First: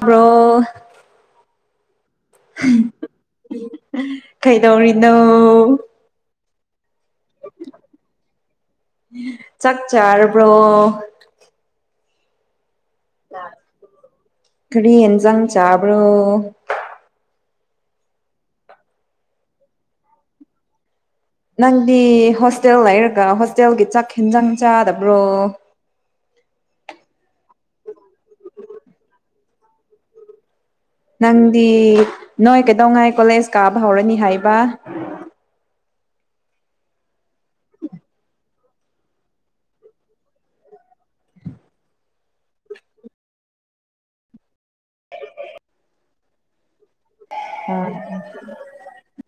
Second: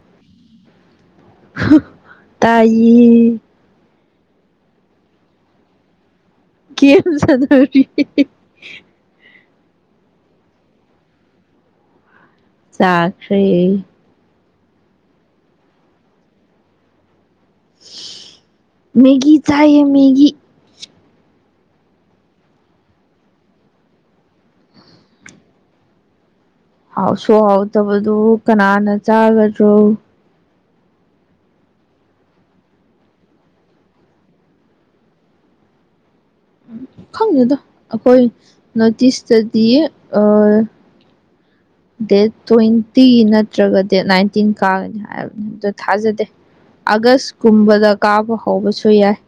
Bro ꯍ ꯇꯥꯏꯌꯦ ꯫ ꯀꯩꯗꯧꯔꯤꯅꯣ ꯒꯦꯝ ꯁꯥꯟꯅꯔꯤꯌꯦ ꯆꯥꯛ ꯆꯥꯔꯕ꯭ꯔꯣ꯫ ꯆꯥꯈ꯭ꯔꯦ꯫ ꯀꯔꯤ ꯍꯦꯟꯖꯥꯡ ꯆꯥꯕ꯭ꯔꯣ꯫ ꯃꯦꯒꯤ ꯆꯥꯏꯑꯦ ꯃꯦꯒꯤ꯫ ꯅꯪꯗꯤ ꯍꯣꯁꯇꯦꯜ ꯂꯩꯔꯒ ꯍꯣꯁꯇꯦꯜꯒꯤ ꯆꯥꯛ ꯍꯦꯟꯖꯥꯡ ꯆꯥꯗꯕ꯭ꯔꯣ꯫ ꯍꯥꯎꯁꯨ ꯍꯥꯎꯇꯕꯗꯨꯕꯨ ꯀꯅꯥꯅ ꯆꯥꯒꯗ꯭ꯔꯣ꯫ ꯅꯪꯗꯤ ꯅꯣꯏ ꯀꯩꯗꯧꯉꯥꯏ ꯀꯣꯂꯦꯁ ꯀꯥꯕ ꯍꯧꯔꯅꯤ ꯍꯥꯏꯕ꯫ ꯈꯪꯗꯦꯗ ꯑꯈꯣꯏ ꯅꯣꯇꯤꯏꯁꯇꯗꯤ ꯑ ꯗꯦꯠ ꯇ꯭ꯋꯦꯟꯇꯤ ꯅꯠꯇ꯭ꯔꯒ ꯗꯦꯠ ꯅꯥꯏꯟ ꯇꯤꯟ ꯀꯥꯒꯅꯤ ꯍꯥꯏꯕꯅꯤ ꯑꯗꯨ ꯊꯥꯖꯗꯦ ꯑꯥꯒꯁ ꯀꯨꯝꯕꯗ ꯀꯥꯕ ꯍꯧꯕꯁꯨ ꯌꯥꯏ꯫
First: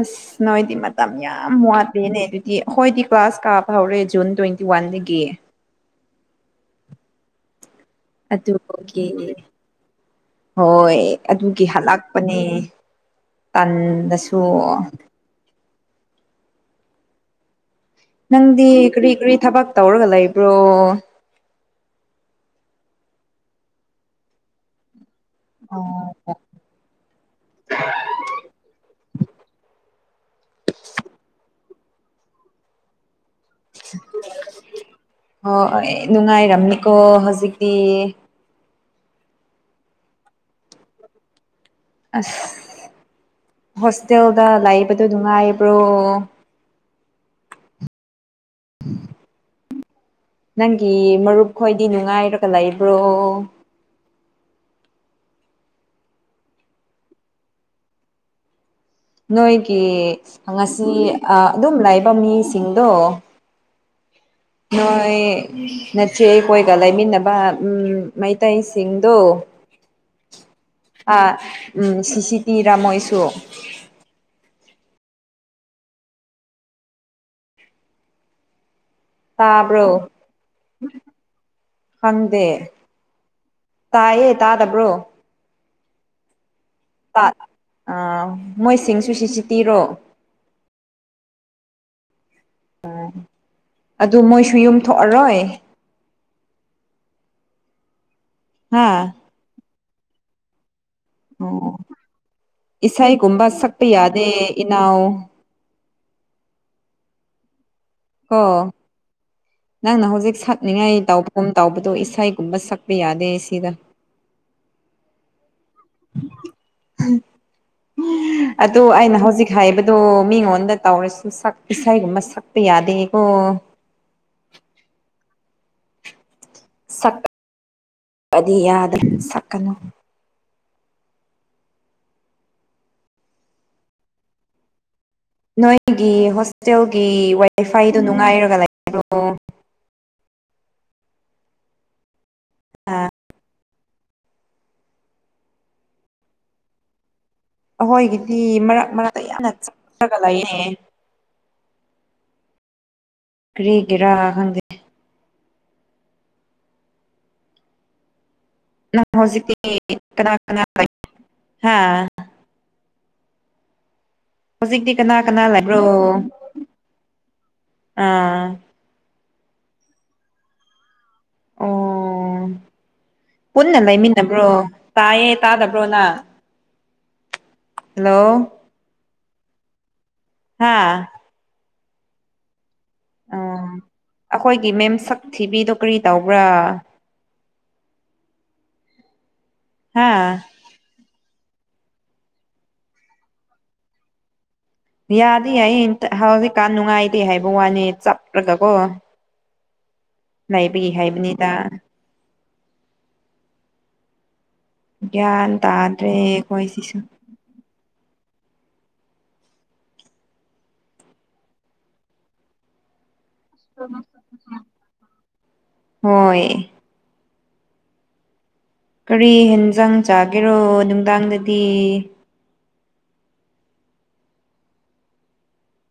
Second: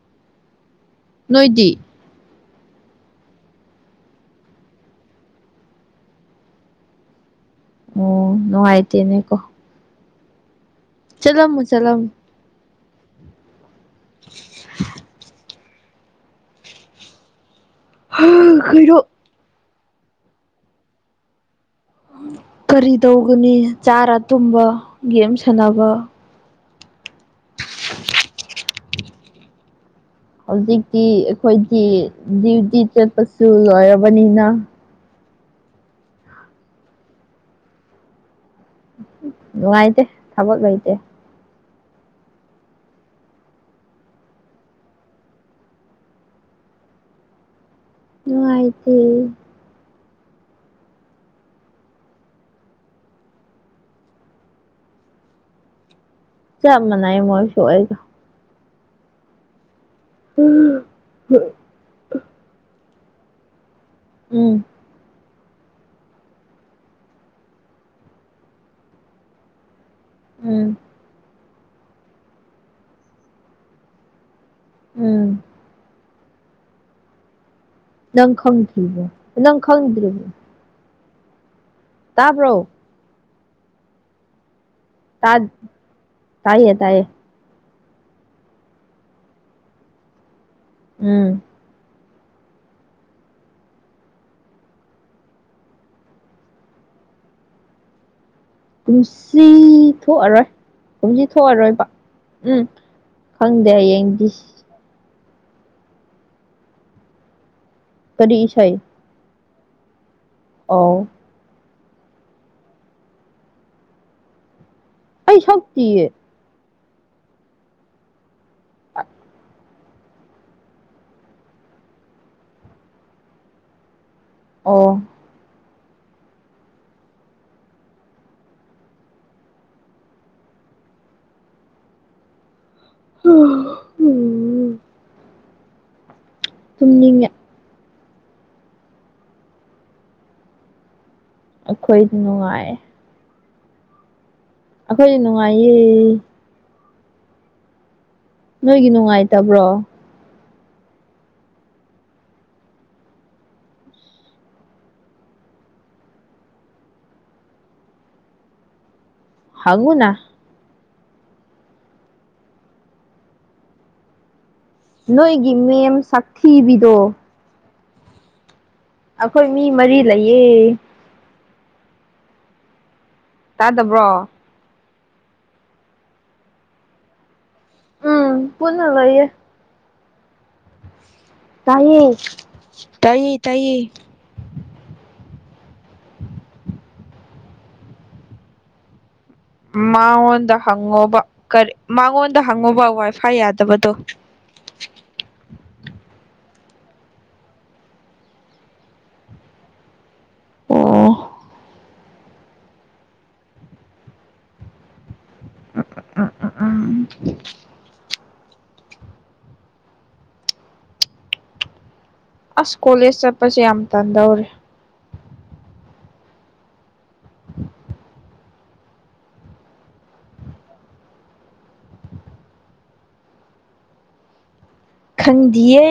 ꯑꯁ ꯅꯣꯏꯗꯤ ꯃꯇꯝ ꯌꯥꯝ ꯅꯣꯏꯗꯤ ꯋꯥꯠ ꯂꯦꯅꯦ ꯑꯗꯨꯗꯤ ꯑꯈꯣꯏꯗꯤ ꯀ꯭ꯂꯥꯁ ꯀꯥꯕ ꯍꯧꯔꯦ ꯖꯨꯟ ꯇ꯭ꯋꯦꯟꯇꯤ ꯋꯥꯟꯗꯒꯤ꯫ ꯑꯣ ꯑꯗꯨ ꯈꯣꯏꯒꯤ ꯅꯨꯡꯉꯥꯏꯇꯦꯅꯦꯀꯣ ꯍꯣꯏ ꯆꯠꯂꯝꯃꯨ ꯑꯗꯨꯒꯤ ꯆꯠꯂꯝꯃꯨ ꯍꯜꯂꯛꯄꯅꯦ꯫ ꯇꯟꯗꯁꯨ [inaudible] ꯍꯥ ꯅꯪꯗꯤ ꯈꯣꯏꯔꯣ ꯀ꯭ꯔꯤ ꯀ꯭ꯔꯤ ꯊꯕꯛ ꯇꯧꯔꯒ ꯂꯩꯕ꯭ꯔꯣ꯫ ꯀꯔꯤ ꯇꯧꯒꯅꯤ ꯆꯥꯔ ꯇꯨꯝꯕ ꯒꯦꯝ ꯁꯥꯟꯅꯕ ꯍꯧꯖꯤꯛꯇꯤ ꯑꯩꯈꯣꯏꯗꯤ ꯗ꯭ꯌꯨꯇꯤ ꯆꯠꯄꯁꯨ ꯂꯣꯏꯔꯕꯅꯤꯅ ꯑꯣ ꯅꯨꯡꯉꯥꯏꯔꯝꯅꯤꯀꯣ ꯍꯧꯖꯤꯛꯇꯤ ꯅꯨꯡꯉꯥꯏꯇꯦ ꯊꯕꯛ ꯂꯩꯇꯦ ꯑꯁ ꯍꯣꯁꯇꯦꯜꯗ ꯂꯩꯕꯗꯣ ꯅꯨꯡꯉꯥꯏꯕ꯭ꯔꯣ ꯅꯨꯡꯉꯥꯏꯇꯦ ꯅꯪꯒꯤ ꯃꯔꯨꯞ ꯈꯣꯏꯗꯤ ꯅꯨꯡꯉꯥꯏꯔꯒ ꯂꯩꯕ꯭ꯔꯣ ꯆꯝ ꯃꯅꯥꯏ ꯃꯣꯏꯁꯨ ꯑꯩꯒ ꯅꯣꯏꯒꯤ ꯉꯁꯤ ꯑ ꯑꯗꯨꯝ ꯂꯩꯕ ꯃꯤꯁꯤꯡꯗꯣ ꯎꯝ ꯅꯣꯏ ꯅꯆꯦ ꯑꯩꯈꯣꯏꯒ ꯂꯩꯃꯤꯟꯅꯕ ꯎꯝ ꯃꯩꯇꯩꯁꯤꯡꯗꯣ ꯎꯝ ꯑꯥ ꯎꯝ ꯁꯤ ꯁꯤ ꯇꯤꯔꯥ ꯃꯣꯏꯁꯨ ꯎꯝ ꯅꯪ ꯈꯪꯗ꯭ꯔꯤꯕꯣ ꯅꯪ ꯇꯥꯕ꯭ꯔꯣ ꯈꯪꯗ꯭ꯔꯤꯕꯣ ꯈꯪꯗꯦ ꯇꯥꯕ꯭ꯔꯣ ꯇꯥꯏꯌꯦ ꯇꯥꯗꯕ꯭ꯔꯣ ꯇꯥꯠ ꯇꯥꯏꯌꯦ ꯇꯥꯏꯌꯦ [unintelligible] ꯑꯥ ꯃꯣꯏꯁꯤꯡꯁꯨ ꯁꯤ ꯁꯤ ꯇꯤꯔꯣ ꯎꯝ ꯍꯣꯏ ꯑꯗꯨ ꯃꯣꯏꯁꯨ ꯌꯨꯝ ꯊꯣꯛꯑꯔꯣꯏ ꯍꯥ ꯄꯨꯟꯁꯤ ꯊꯣꯛꯑꯔꯣꯏ ꯀꯨꯝꯁꯤ ꯑꯣ ꯊꯣꯛꯑꯔꯣꯏꯕ ꯎꯝ ꯏꯁꯩꯒꯨꯝꯕ ꯈꯪꯗꯦ ꯁꯛꯄ ꯌꯥꯗꯦ ꯍꯌꯦꯡꯗꯤ ꯏꯅꯥꯎ ꯀꯔꯤ ꯀꯣ ꯏꯁꯩ ꯅꯪꯅ ꯍꯧꯖꯤꯛ ꯑꯣ ꯁꯛꯅꯤꯡꯉꯥꯏ ꯇꯥꯎꯕ ꯀꯨꯝ ꯇꯥꯎꯕꯗꯣ ꯏꯁꯩꯒꯨꯝꯕ ꯁꯛꯄꯤ ꯌꯥꯗꯦ ꯁꯤꯗ ꯑꯩ ꯁꯛꯇꯤꯌꯦ [unintelligible] ꯑꯗꯣ ꯑꯩꯅ ꯍꯧꯖꯤꯛ ꯍꯥꯏꯕ ꯗꯣ ꯃꯤꯉꯣꯟꯗ ꯇꯧꯔꯁꯨ ꯁꯛ ꯏꯁꯩꯒꯨꯝꯕ ꯁꯛꯄ ꯌꯥꯗꯦꯀꯣ ꯑꯣ ꯁꯛ ꯑꯗꯤ ꯌꯥꯗꯔꯦ ꯁꯛꯀꯅꯨ [unintelligible] ꯅꯣꯏꯒꯤ ꯍꯣꯁꯇꯦꯜꯒꯤ ꯇꯨꯝꯅꯤꯡꯉꯦ ꯋꯥꯏꯐꯥꯏꯗꯨ ꯅꯨꯡꯉꯥꯏꯔꯒ ꯂꯩꯕ꯭ꯔꯣ ꯑꯩꯈꯣꯏꯗꯤ ꯅꯨꯡꯉꯥꯏ ꯑꯥ ꯑꯈꯣꯏꯗꯤ ꯅꯨꯡꯉꯥꯏꯌꯦ ꯑꯈꯣꯏꯒꯤꯗꯤ ꯅꯣꯏꯒꯤ ꯃꯔꯛ ꯃꯔꯛꯇ ꯌꯥꯝꯅ ꯆꯞ ꯅꯨꯡꯉꯥꯏꯇꯕ꯭ꯔꯣ ꯈ꯭ꯔꯒ ꯂꯩꯌꯦ ꯀꯔꯤꯒꯤꯔꯥ ꯈꯪꯗꯦ ꯅꯪ ꯍꯧꯖꯤꯛꯇꯤ ꯍꯪꯉꯨꯅ ꯀꯅꯥ ꯀꯅꯥ ꯂꯩ ꯍꯥ ꯍꯧꯖꯤꯛꯇꯤ ꯀꯅꯥ ꯀꯅꯥ ꯅꯣꯏꯒꯤ ꯂꯩꯕ꯭ꯔꯣ ꯃꯦꯝ ꯁꯛꯊꯤꯕꯤꯗꯣ ꯑꯥ ꯑꯩꯈꯣꯏ ꯃꯤ ꯃꯔꯤ ꯂꯩꯌꯦ ꯑꯣ ꯄꯨꯟꯅ ꯇꯥꯗꯕ꯭ꯔꯣ ꯂꯩꯃꯤꯟꯅꯕ꯭ꯔꯣ ꯇꯥꯏꯌꯦ ꯇꯥꯗꯕ꯭ꯔꯣꯅꯥ ꯎꯝ ꯍꯜꯂꯣ ꯄꯨꯟꯅ ꯂꯩꯌꯦ ꯍꯥꯥ ꯇꯥꯏꯌꯦ ꯀꯩ ꯇꯩ ꯑꯩꯥꯈꯣꯏꯒꯤ ꯃꯦꯝ ꯁꯛ ꯊꯤꯕꯤꯗꯣ ꯀꯔꯤ ꯇꯧꯕ꯭ꯔꯥ ꯍꯥ ꯃꯉꯣꯟꯗ ꯍꯪꯉꯣꯕ ꯀꯔꯤ ꯃꯉꯣꯟꯗ ꯍꯪꯉꯣꯕ ꯋꯥꯏ ꯐꯥꯏ ꯌꯥꯗꯕꯗꯣ ꯌꯥꯗꯤ ꯌꯥꯏ ꯏꯟꯇꯥ ꯍꯧꯖꯤꯛꯀꯥꯟ ꯅꯨꯡꯉꯥꯏꯇꯦ ꯍꯥꯏꯕ ꯋꯥꯅꯦ ꯆꯠꯔꯒꯀꯣ ꯂꯩꯥꯕꯤ ꯑꯣ ꯍꯥꯏꯕꯅꯤꯗ ꯒ꯭ꯌꯥꯟ ꯇꯥꯗ꯭ꯔꯦ ꯑꯩꯈꯣꯏ ꯁꯤꯁꯨ [unintelligible] ꯑꯁ ꯀꯣꯂꯦꯖ ꯆꯠꯄꯁꯦ ꯌꯥꯝ ꯇꯟꯗꯧꯔꯤ ꯍꯣꯏ ꯀꯔꯤ ꯍꯦꯟꯖꯥꯡ ꯆꯥꯒꯦꯔꯣ ꯅꯨꯡꯗꯥꯡꯗꯗꯤ ꯈꯪꯗꯤꯌꯦ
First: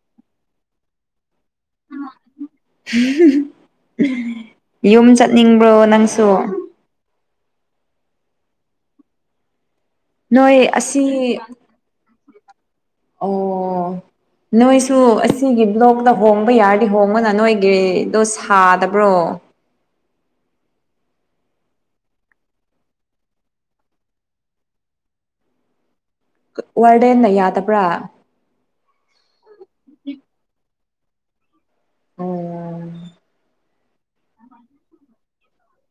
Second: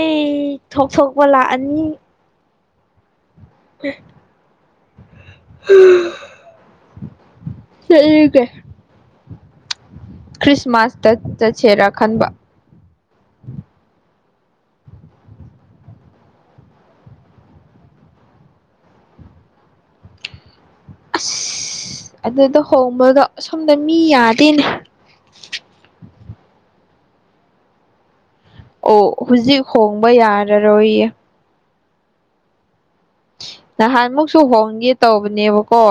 ꯊꯣꯛ ꯊꯣꯛꯄ ꯂꯥꯛꯑꯅꯤ ꯌꯨꯝ ꯆꯠꯅꯤꯡꯕ꯭ꯔꯣ ꯅꯪꯁꯨ ꯆꯠꯅꯤꯡꯉꯦ ꯅꯣꯏ ꯈ꯭ꯔꯤꯁꯃꯥꯁꯇ ꯑꯁꯤ ꯆꯠꯁꯦꯔꯥ ꯈꯟꯕ ꯑꯣ ꯅꯣꯏꯁꯨ ꯑꯁꯤꯒꯤ ꯕ꯭ꯂꯣꯛꯇ ꯍꯣꯡꯕ ꯌꯥꯔꯗꯤ ꯍꯣꯡꯉꯣꯅ ꯅꯣꯏꯒꯤꯗꯣ ꯁꯥꯗꯕ꯭ꯔꯣ ꯑꯁ ꯑꯗꯨꯗ ꯍꯣꯡꯕꯗꯣ ꯁꯣꯝꯗ ꯃꯤ ꯌꯥꯗꯦꯅꯦ ꯋꯥꯔꯗꯦꯟꯅ ꯌꯥꯗꯕ꯭ꯔꯥ ꯑꯣ ꯍꯧꯖꯤꯛ ꯍꯣꯡꯕ ꯌꯥꯔꯔꯣꯏꯌꯦ ꯑꯣ ꯅꯍꯥꯟꯃꯨꯛꯁꯨ ꯍꯣꯡꯒꯦ ꯇꯧꯕꯅꯦꯕꯀꯣ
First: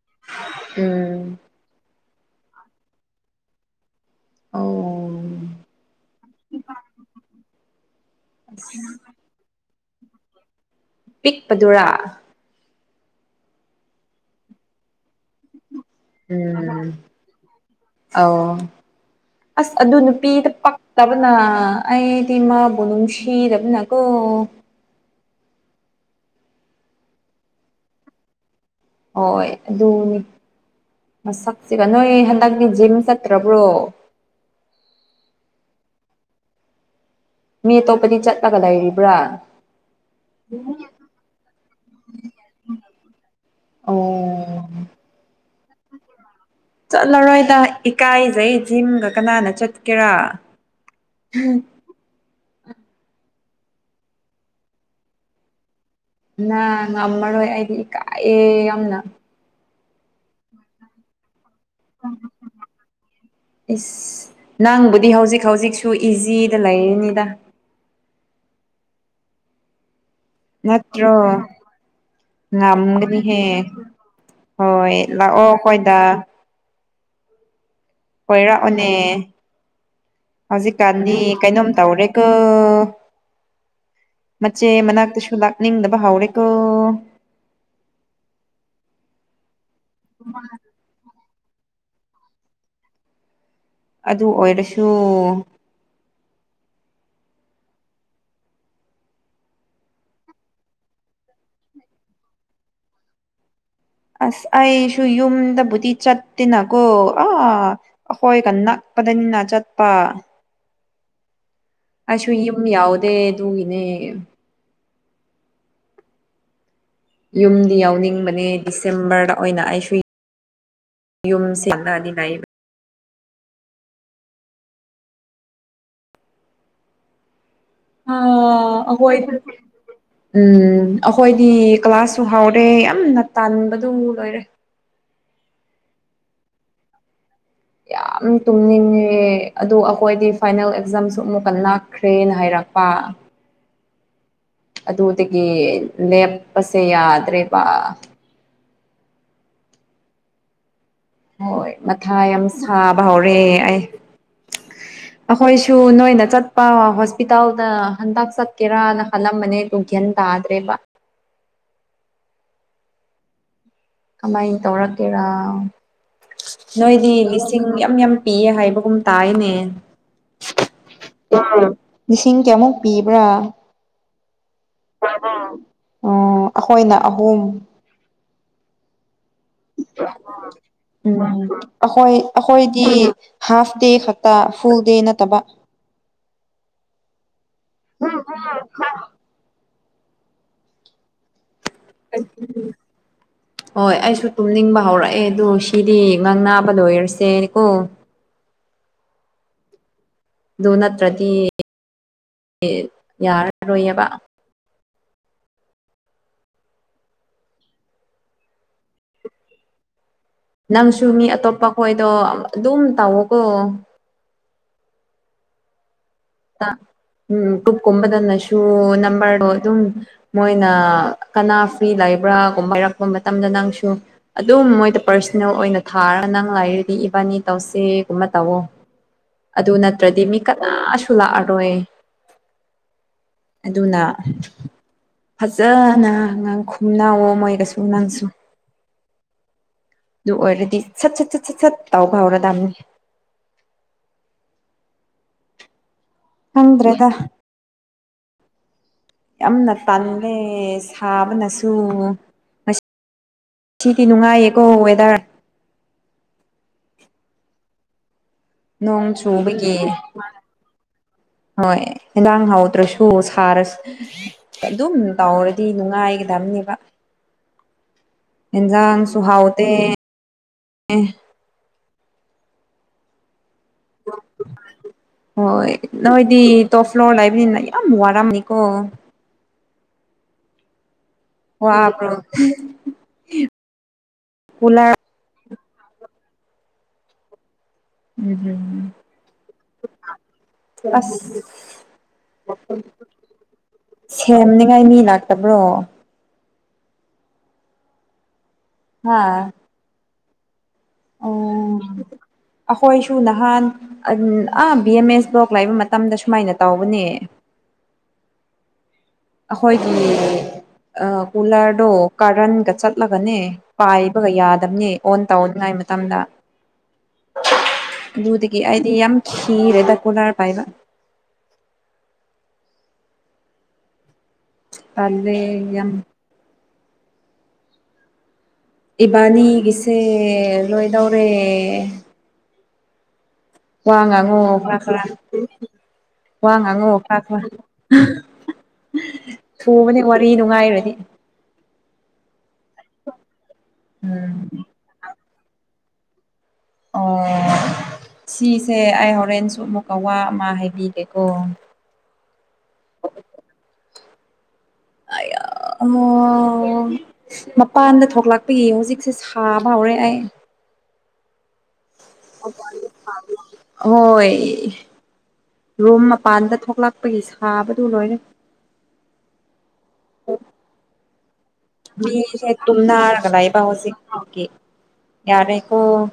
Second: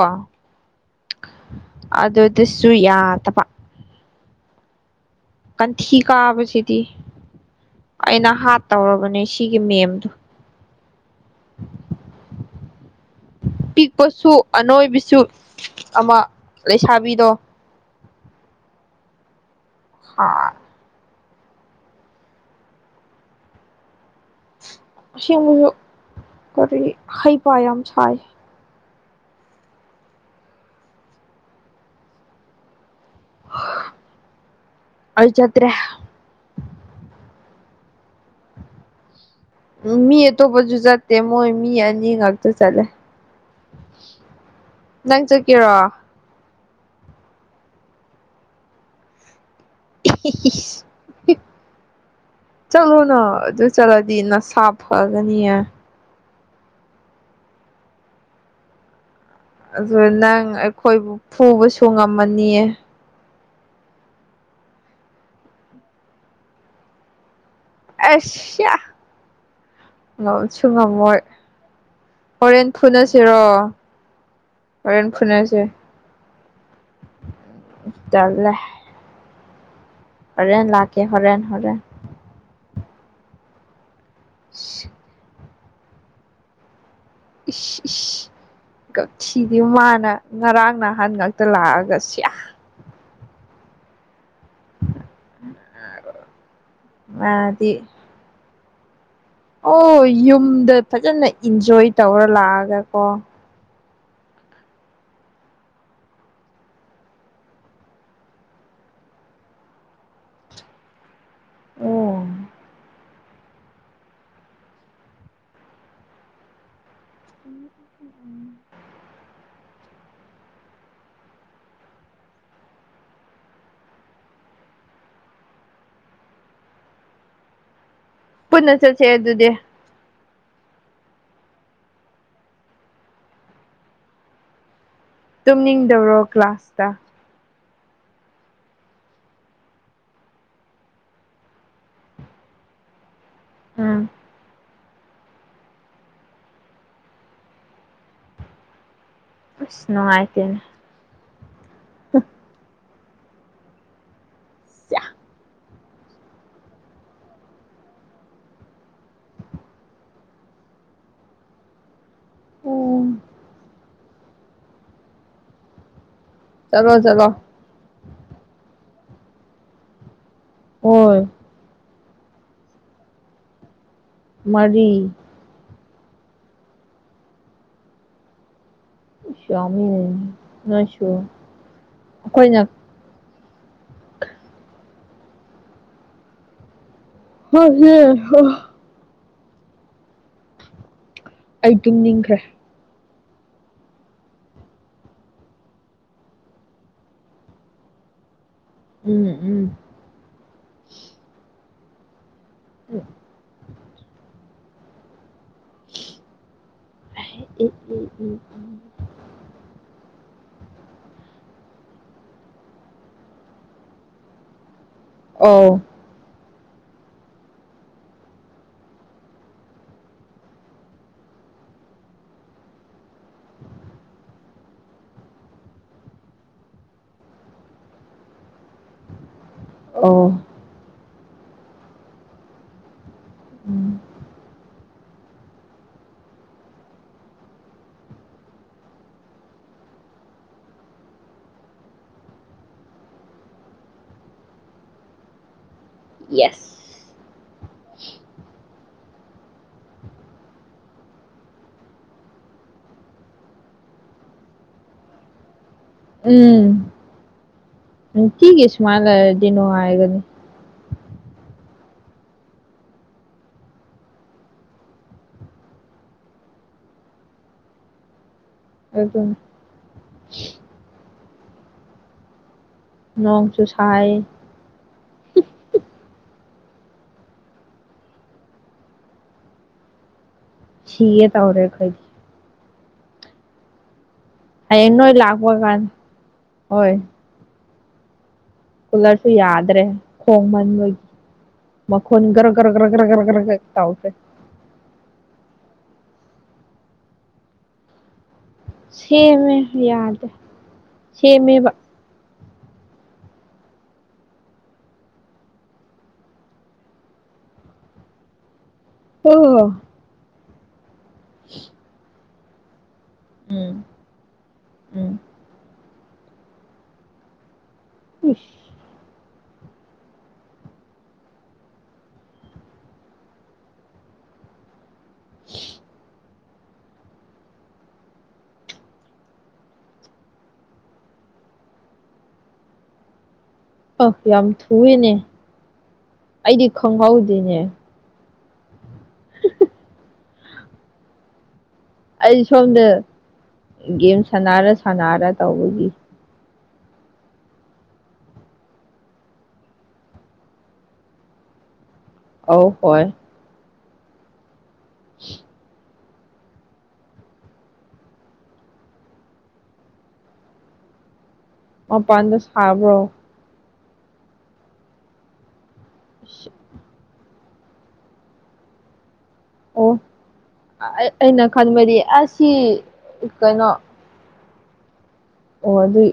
ꯎꯝ ꯑꯗꯨꯗꯁꯨ ꯌꯥꯗꯕ ꯎꯝ ꯀꯟꯊꯤ ꯀꯥꯕꯁꯤꯗꯤ ꯑꯩꯅ ꯍꯥꯠꯇꯧꯔꯕꯅꯦ ꯁꯤꯒꯤ ꯃꯦꯝꯗꯣ ꯄꯤꯛꯄꯗꯨꯔꯥ ꯄꯤꯛꯄꯁꯨ ꯑꯅꯣꯏꯕꯤꯁꯨ ꯎꯝ ꯑꯧ ꯑꯁ ꯑꯗꯨ ꯅꯨꯄꯤꯗꯣ ꯄꯛ ꯇꯕꯅ ꯑꯩꯗꯤ ꯃꯥꯕꯨ ꯅꯨꯡꯁꯤꯗꯕꯅ ꯀꯣ ꯑꯁꯦꯡꯕꯁꯨ ꯀꯔꯤ ꯍꯩꯄꯥ ꯌꯥꯝ ꯁꯥꯏ ꯍꯣꯏ ꯑꯗꯨꯅꯤ ꯃꯁꯛꯁꯤꯒ ꯅꯣꯏ ꯍꯟꯗꯛꯇꯤ ꯖꯤꯝ ꯆꯠꯇ꯭ꯔꯕ꯭ꯔꯣ ꯑꯩ ꯆꯠꯇ꯭ꯔꯦ ꯃꯤ ꯑꯇꯣꯞꯄꯗꯤ ꯆꯠꯂꯒ ꯂꯩꯔꯤꯕ꯭ꯔꯥ ꯎꯝ ꯃꯤ ꯑꯇꯣꯞꯄꯁꯨ ꯆꯠꯇꯦ ꯃꯣꯏ ꯃꯤ ꯑꯅꯤ ꯈꯛꯇ ꯆꯠꯂꯦ ꯑꯣ ꯅꯪ ꯆꯠꯀꯦꯔꯣ ꯆꯠꯂꯔꯣꯏꯗ ꯏꯀꯥꯏꯖꯩ ꯖꯤꯝꯒ ꯀꯅꯥꯅ ꯆꯠ [inaudible] ꯆꯠꯂꯣꯅꯥ ꯑꯗꯨ ꯆꯠꯂꯗꯤ ꯅꯁꯥ ꯐꯒꯅꯤꯌꯦ ꯅꯥ ꯉꯝꯃꯔꯣꯏ ꯑꯩꯗꯤ ꯏꯀꯥꯏꯌꯦ ꯌꯥꯝꯅ ꯑꯗꯨꯒ ꯅꯪ ꯑꯩꯈꯣꯏꯕꯨ ꯐꯨꯕꯁꯨ ꯉꯝꯃꯅꯤꯌꯦ ꯏꯁ ꯅꯪꯕꯨꯗꯤ ꯍꯧꯖꯤꯛ ꯍꯧꯖꯤꯛꯁꯨ ꯏꯖꯤꯗ ꯂꯩꯔꯤꯅꯤꯗ ꯑꯁ ꯁꯤꯌꯥ ꯉꯝꯁꯨ ꯅꯠꯇ꯭ꯔꯣ ꯉꯝꯃꯣꯏ ꯍꯣꯔꯦꯟ ꯐꯨꯅꯁꯤꯔꯣ ꯉꯝꯒꯅꯤꯍꯦ ꯍꯣꯏ ꯍꯣꯔꯦꯟ ꯂꯥꯛꯑꯣ ꯐꯨꯅꯁꯦ ꯑꯩꯈꯣꯏꯗ ꯇꯜꯂꯦ ꯀꯣꯏꯔꯛꯑꯣꯅꯦ ꯍꯣꯔꯦꯟ ꯂꯥꯛꯀꯦ ꯍꯧꯖꯤꯛꯀꯥꯟꯗꯤ ꯍꯣꯔꯦꯟ ꯀꯩꯅꯣꯝ ꯍꯣꯔꯦꯟ ꯇꯧꯔꯦ ꯀ ꯃꯆꯦ ꯏꯁ ꯃꯅꯥꯛꯇꯁꯨ ꯂꯥꯛꯅꯤꯡꯗꯕ ꯍꯧꯔꯦ ꯀ ꯏꯁ ꯏꯁ ꯀꯛꯁꯤꯗꯤ ꯃꯥꯅ ꯉꯔꯥꯡ ꯅꯅꯥꯍꯟ ꯉꯥꯛ ꯇ ꯂꯥꯛꯑꯒ ꯁꯤꯌꯥ ꯑꯗꯨ ꯑꯣꯏꯔꯁꯨ ꯃꯥꯗꯤ ꯑꯣ ꯌꯨꯝꯗ ꯐꯖꯅ ꯏꯟꯖꯣꯏ ꯇꯧꯔ ꯂꯥꯛꯑꯒ ꯀꯣ ꯑꯁ ꯑꯩꯁꯨ ꯌꯨꯝꯗꯕꯨꯗꯤ ꯆꯠꯇꯅ ꯀꯣ ꯑꯥ ꯑꯩꯈꯣꯏꯒ ꯅꯛꯄꯗꯅꯤꯅ ꯆꯠꯄ ꯎꯝ ꯑꯩꯁꯨ ꯌꯨꯝ ꯌꯥꯎꯗꯦ ꯑꯗꯨꯒꯤꯅꯦ ꯌꯨꯝꯗꯤ ꯌꯥꯎꯅꯤꯡꯕꯅꯦ ꯗꯤꯁꯦꯝꯕꯔꯗꯥ ꯑꯣꯏꯅ ꯑꯩꯁꯨ ꯌꯨꯝ ꯁꯦꯡꯅꯗꯤ ꯅꯩꯕ ꯍꯥ ꯄꯨꯟꯅ ꯆꯠꯁꯦ ꯑꯍꯣꯏ ꯑꯗꯨꯗꯤ ꯎꯝ ꯑꯈꯣꯏꯗꯤ ꯀ꯭ꯂꯥꯁꯁꯨ ꯍꯥꯎꯔꯦ ꯌꯥꯝꯅ ꯇꯥꯟꯕꯗꯨ ꯂꯣꯏꯔꯦ ꯇꯨꯝꯅꯤꯡꯗꯧꯔꯣ ꯀ꯭ꯂꯥꯁꯇꯥ ꯌꯥꯝ ꯇꯨꯝꯅꯤꯡꯉꯦ ꯑꯗꯨ ꯑꯈꯣꯏꯗꯤ ꯐꯥꯏꯅꯦꯜ ꯑꯦꯛꯖꯥꯝꯁꯨ ꯑꯃꯨꯛꯀꯥ ꯅꯛꯈ꯭ꯔꯦꯅ ꯍꯥꯏꯔꯛꯄ ꯎꯝ ꯑꯗꯨꯗꯥꯒꯤ ꯂꯦꯞꯄꯁꯦ ꯌꯥꯗ꯭ꯔꯦꯕ ꯑꯁ ꯅꯨꯡꯉꯥꯏꯇꯦꯅꯦ ꯍꯣꯏ ꯃꯊꯥ ꯌꯥꯝ ꯁꯥꯕ ꯍꯧꯔꯦ ꯑꯩ ꯑꯈꯣꯏ ꯁꯨ ꯅꯣꯏꯅ ꯆꯠꯄ ꯍꯣꯁꯄꯤꯇꯥꯜꯗꯥ ꯍꯟꯇꯛ ꯆꯠꯀꯦꯔꯅ ꯈꯜꯂꯝꯕꯅꯦ ꯑꯗꯨ ꯒ꯭ꯌꯥꯟ ꯇꯥꯗ꯭ꯔꯦꯕ ꯑꯣ ꯀꯃꯥꯏꯟ ꯇꯧꯔꯛꯀꯦꯔꯥ ꯆꯠꯂꯣ ꯅꯣꯏꯗꯤ ꯆꯠꯂꯣ ꯂꯤꯁ ꯁꯤꯡ ꯃꯌꯥꯝ ꯃꯌꯥꯝ ꯄꯤꯌꯦ ꯍꯥꯏꯕꯒꯨꯝ ꯇꯥꯥꯏꯌꯦꯅꯦ ꯍꯣꯏ ꯎꯝ ꯂꯤꯁꯤꯡ ꯀꯌꯥꯃꯨꯛ ꯄꯤꯕ꯭ꯔꯥ ꯃꯔꯤ ꯎꯝ ꯑꯣ ꯑꯈꯣꯏꯅ ꯑꯍꯨꯝ [unintelligible] ꯅꯣꯏꯁꯨ ꯎꯝ ꯑꯈꯣꯏ ꯑꯩꯈꯣꯏꯅ ꯑꯈꯣꯏꯗꯤ ꯍꯥꯐ ꯗꯦ ꯈꯛꯇꯥ ꯐꯨꯜ ꯗꯦ ꯅꯠꯇꯕ [unintelligible] ꯑꯩ ꯇꯨꯝꯅꯤꯡꯈ꯭ꯔꯦ [unintelligible] [inaudible] ꯍꯣꯏ ꯑꯩꯁꯨ ꯇꯨꯝꯅꯤꯡꯕ ꯍꯧꯔꯛꯑꯦ ꯑꯗꯨ ꯁꯤꯗꯤ ꯉꯥꯡꯅꯥꯕ ꯂꯣꯏꯔꯥꯁꯦ ꯀꯣ ꯎꯝ ꯎꯝ ꯑꯗꯨ ꯅꯠꯇ꯭ꯔꯥꯗꯤ [unintelligible] ꯌꯥꯔꯔꯣꯏꯑꯕ ꯑꯦ ꯑꯦ ꯑꯦ ꯅꯪꯁꯨ ꯃꯤ ꯑꯇꯣꯞꯄ ꯈꯣꯏꯗꯣ ꯑꯗꯨꯝ ꯇꯧꯋꯣꯀꯣ ꯑꯧ ꯇꯥ ꯎꯝ ꯀꯨꯞꯀꯨꯝꯕꯅꯁꯨ ꯅꯝꯕꯔꯗꯣ ꯑꯗꯨꯝ ꯃꯣꯏꯅ ꯀꯅꯥ ꯐ꯭ꯔꯤ ꯂꯩꯕ꯭ꯔꯥꯒꯨꯝꯕ ꯍꯥꯔꯛꯄ ꯃꯇꯝꯗꯥ ꯅꯪꯁꯨ ꯑꯗꯨꯝ ꯃꯣꯏꯗ ꯄꯔꯁꯣꯅꯦꯜ ꯑꯣꯏꯅ ꯊꯥꯔꯒ ꯅꯪ ꯂꯩꯔꯤꯗꯤ ꯏꯕꯥꯅꯤ ꯇꯧꯁꯦꯒꯨꯝꯕ ꯇꯧꯋꯣ [inaudible] ꯑꯗꯨ ꯅꯠꯇ꯭ꯔꯥꯗꯤ ꯑꯧ ꯃꯤ ꯀꯅꯥꯁꯨ ꯂꯥꯛꯑꯔꯣꯏ ꯎꯝ ꯑꯗꯨꯅ ꯐꯖꯅ ꯉꯥꯡ ꯈꯨꯝꯅꯋꯣ ꯃꯣꯏꯒꯥꯁꯨ ꯅꯪꯁꯨ ꯑꯗꯨ ꯑꯣꯏꯔꯗꯤ ꯁꯠ ꯁꯠ ꯁꯠ ꯁꯠ ꯁꯠ ꯇꯥꯎꯕ ꯍꯧꯔꯗꯥꯕꯅꯤ ꯌꯦꯁ ꯈꯪꯗ꯭ꯔꯦꯗ [inaudible] ꯌꯥꯝꯅ ꯇꯜꯂꯦ ꯁꯥꯕꯅꯁꯨ ꯉꯁ ꯁꯤꯗꯤ ꯅꯨꯡꯉꯥꯏꯌꯦꯀꯣ ꯋꯦꯗꯔ ꯎꯝ ꯅꯨꯡꯇꯤꯒꯤ ꯁꯨꯃꯥꯏ ꯅꯣꯡ ꯂꯩꯔꯗꯤ ꯆꯨꯕꯒꯤ ꯅꯨꯉꯥꯏꯒꯥꯅꯤ ꯍꯣꯏ ꯍꯦꯟꯗꯥꯥꯡ ꯍꯥꯎꯇ꯭ꯔꯥꯁꯨ ꯁꯥꯔꯁ ꯑꯗꯨꯝ ꯇꯧꯔꯗꯤ ꯅꯨꯡꯉꯥꯏꯒꯥꯗꯕꯅꯦꯕ [inaudible] ꯏꯟꯖꯥꯡꯁꯨꯨ ꯑꯗꯨꯅꯤ ꯍꯥꯎꯇꯦ ꯑꯦ ꯅꯣꯡ ꯆꯨꯁꯥꯏ ꯍꯣꯏ ꯅꯣꯏꯗꯤ ꯇꯣꯞ ꯐ꯭ꯂꯣꯔ ꯂꯩꯕꯅꯤꯅ ꯌꯥꯝ ꯋꯥꯔꯝꯅꯤꯀꯣ꯫ ꯁꯤꯌꯦ ꯋꯥꯕ꯭ꯔꯣ ꯍꯥꯌꯦꯡ ꯀꯨꯂꯔ ꯅꯣꯏ ꯂꯥꯛꯄ ꯀꯥꯟ ꯍꯣꯏ [unintelligible] ꯀꯨꯂꯔꯁꯨ ꯌꯥꯗ꯭ꯔꯦ ꯍꯣꯡꯃꯟꯕꯒꯤ꯫ ꯑꯁ ꯃꯈꯣꯟ ꯒꯔꯛ ꯒꯔꯛ ꯒꯔꯛ ꯒꯔꯛ ꯒꯔꯛ ꯒꯔꯛ ꯒꯔꯛ ꯇꯧꯈ꯭ꯔꯦ꯫ ꯁꯦꯝꯅꯤꯡꯉꯥꯏ ꯃꯤ ꯂꯥꯛꯇꯕ꯭ꯔꯣ ꯍꯥ ꯁꯦꯝꯃꯦ ꯌꯥꯗꯦ ꯑꯣ ꯁꯦꯝꯃꯦꯕ꯫ ꯑꯩꯈꯣꯏꯁꯨ ꯅꯍꯥꯟ ꯑꯟ ꯑꯥ ꯕꯤ ꯑꯦꯝ ꯑꯦꯁ ꯕꯥꯎ ꯂꯥꯛꯏꯕ ꯃꯇꯝꯗ ꯁꯨꯃꯥꯏꯅ ꯇꯧꯕꯅꯦ꯫ ꯑꯣ ꯑꯩꯈꯣꯏꯒꯤ ꯑ ꯀꯨꯂꯔꯗꯣ ꯀꯔꯟꯒ ꯆꯠꯂꯒꯅꯦ ꯎꯝ ꯄꯥꯏꯞ ꯍꯣꯏ ꯌꯥꯗꯕꯅꯦ ꯑꯣꯟ ꯎꯝ ꯇꯧꯅꯤꯡꯉꯥꯏ ꯃꯇꯝꯗ ꯑꯗꯨꯗꯒꯤ ꯑꯩꯗꯤ ꯌꯥꯝ ꯈꯤꯔꯦꯗ ꯀꯨꯂꯥꯔ ꯄꯥꯏꯕ꯫ ꯇꯜꯂꯦ ꯌꯥꯝ ꯏꯕꯥꯅꯤꯒꯤꯁꯦ ꯂꯣꯏꯗꯧꯔꯦ꯫ ꯋꯥ ꯑ ꯉꯥꯡꯉꯣ ꯌꯥꯝ ꯈꯔ ꯈꯔ ꯊꯨꯏꯅꯦ ꯇꯨꯃꯤꯟ ꯋꯥ ꯑꯩꯗꯤ ꯉꯥꯡꯉꯣ ꯈꯔ ꯈꯔ ꯈꯪꯍꯧꯗꯦꯅꯦ ꯊꯨꯕꯅꯦ ꯋꯥꯔꯤ ꯅꯨꯡꯉꯥꯏꯔꯗꯤ꯫ ꯑꯩ ꯁꯣꯝꯗ ꯒꯦꯝ ꯎꯝ ꯁꯥꯟꯅꯔ ꯁꯥꯟꯅꯔ ꯇꯧꯕꯒꯤ ꯑꯣ ꯁꯤꯁꯦ ꯑꯩ ꯍꯣꯔꯦꯟꯁꯨ ꯑꯃꯨꯛꯀ ꯋꯥ ꯑꯃ ꯍꯥꯏꯕꯤꯒꯦꯀꯣ꯫ ꯑꯧ ꯍꯣꯏ [unintelligible] ꯑꯃꯨꯛ ꯃꯄꯥꯟꯗ ꯊꯣꯛꯂꯛꯄꯒꯤ ꯍꯧꯖꯤꯛꯁꯦ ꯁꯥꯕ ꯍꯧꯔꯦ ꯑꯩ꯫ ꯃꯄꯥꯟꯗ ꯁꯥꯕ꯭ꯔꯣ ꯑꯍꯣꯏ ꯔꯨꯝ ꯃꯄꯥꯟꯗ ꯊꯣꯛꯂꯛ ꯄꯒꯤ ꯁꯥꯕꯗꯨ ꯂꯣꯏꯔꯦ ꯑꯣ ꯑ-ꯑꯩ ꯑꯩꯅ ꯈꯟꯕꯗꯤ ꯑꯁꯤ ꯀꯩꯅꯣ ꯑꯣꯀꯦ ꯑꯣ ꯌꯥꯔꯦꯀꯣ ꯑꯗꯨꯏ